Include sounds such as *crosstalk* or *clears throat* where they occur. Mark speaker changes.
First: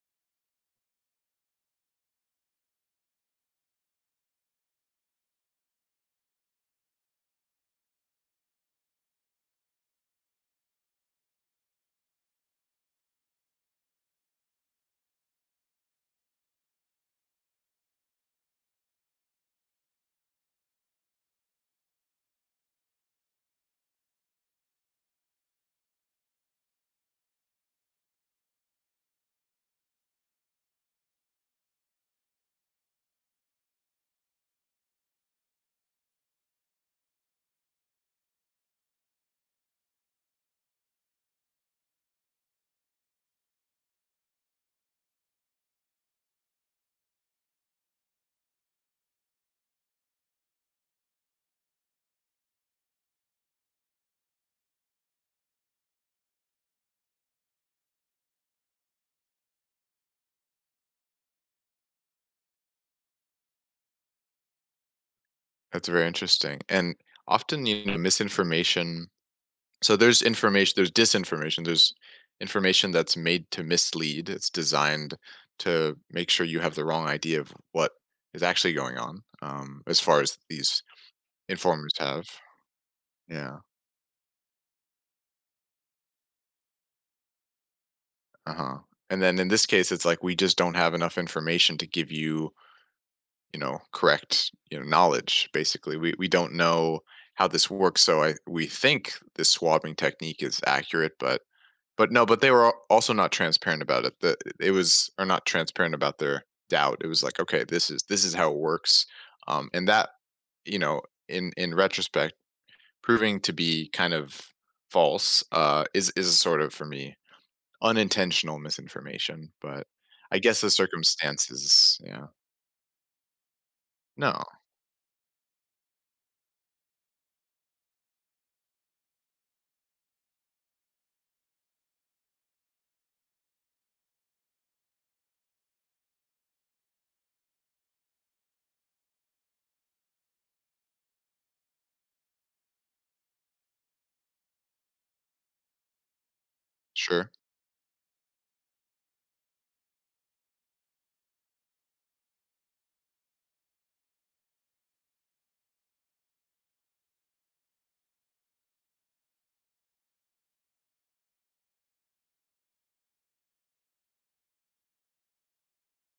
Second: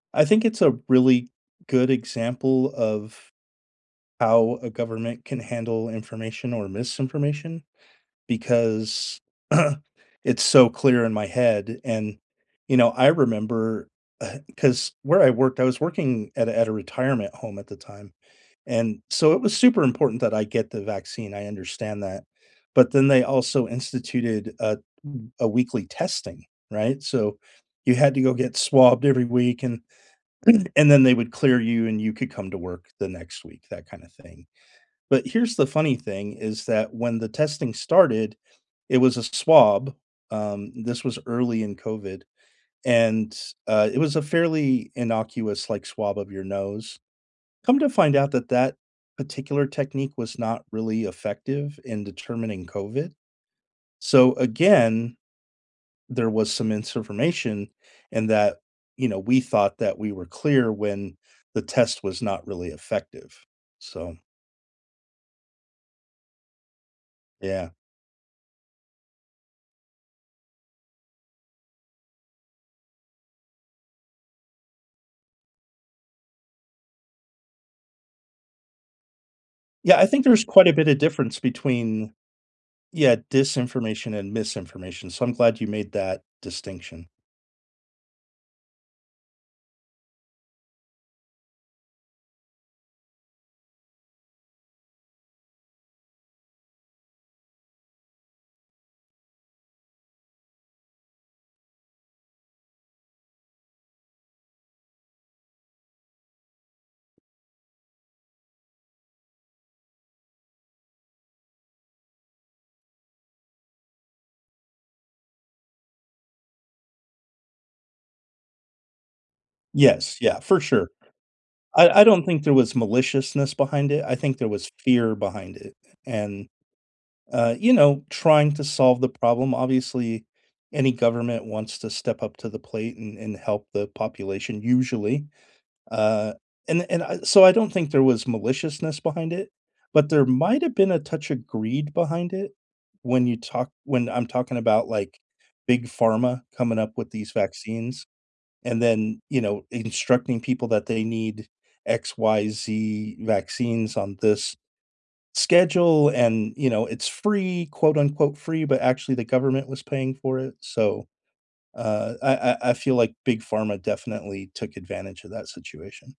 Speaker 1: I think it's a really good example of how a government can handle information or misinformation because *clears throat* it's so clear in my head, and, you know, I remember, uh 'cause where I worked, I was working at a at a retirement home at the time, and so, it was super important that I get the vaccine, I understand that, but then they also instituted a m a weekly testing, right? So, you had to go get swabbed every week and *clears throat* and then they would clear you, and you could come to work the next week, that kinda thing, but here's the funny thing, is that when the testing started, it was a swab, um, this was early in COVID, and, uh, it was a fairly innocuous, like, swab of your nose. Come to find out that that particular technique was not really effective in determining COVID. So, again, there was some misinformation, and that, you know, we thought that we were clear when the test was not really effective, so
Speaker 2: That's very interesting, and often,
Speaker 1: Yeah.
Speaker 2: you know, misinformation so there's information, there's disinformation, there's information that's made to mislead, it's designed to make sure you have the wrong idea of what is actually going on, um,
Speaker 1: Yeah,
Speaker 2: as
Speaker 1: I
Speaker 2: far
Speaker 1: think
Speaker 2: as
Speaker 1: there's quite a
Speaker 2: these
Speaker 1: bit of difference
Speaker 2: informers
Speaker 1: between,
Speaker 2: have.
Speaker 1: yeah,
Speaker 2: Yeah.
Speaker 1: disinformation and misinformation, so I'm glad you made that distinction.
Speaker 2: Uh-huh, and then in this case, it's, like, we just don't have enough information to give you you know, correct, you know, knowledge, basically we we don't know how this works, so I we think the swabbing technique is accurate, but but no, but they were a also not transparent about it that it was they were not transparent about their doubt, it was, like, "Okay, this is this is how it works," um, and that, you know, in in retrospect, proving to be kind of false, uh, is is sort of, for me, unintentional misinformation, but
Speaker 1: Yes, yeah,
Speaker 2: I
Speaker 1: for
Speaker 2: guess the
Speaker 1: sure.
Speaker 2: circumstances
Speaker 1: I I don't
Speaker 2: yeah.
Speaker 1: think there was maliciousness behind it, I
Speaker 2: No.
Speaker 1: think there was fear behind it, and, uh, you know, trying to solve the problem, obviously, any government wants to step up to the plate and and help the population, usually. Uh, and and I so I don't think there was maliciousness behind it, but there might've been a touch of greed behind it, when you talk when I'm talking about, like, Big Pharma coming up with
Speaker 2: Sure.
Speaker 1: these vaccines, and then, you know, instructing people that they need X, Y, Z vaccines on this schedule, and, you know, it's free, quote unquote "Free," but actually the government was paying for it, so, uh, I I I feel, like, Big Pharma definitely took advantage of that situation.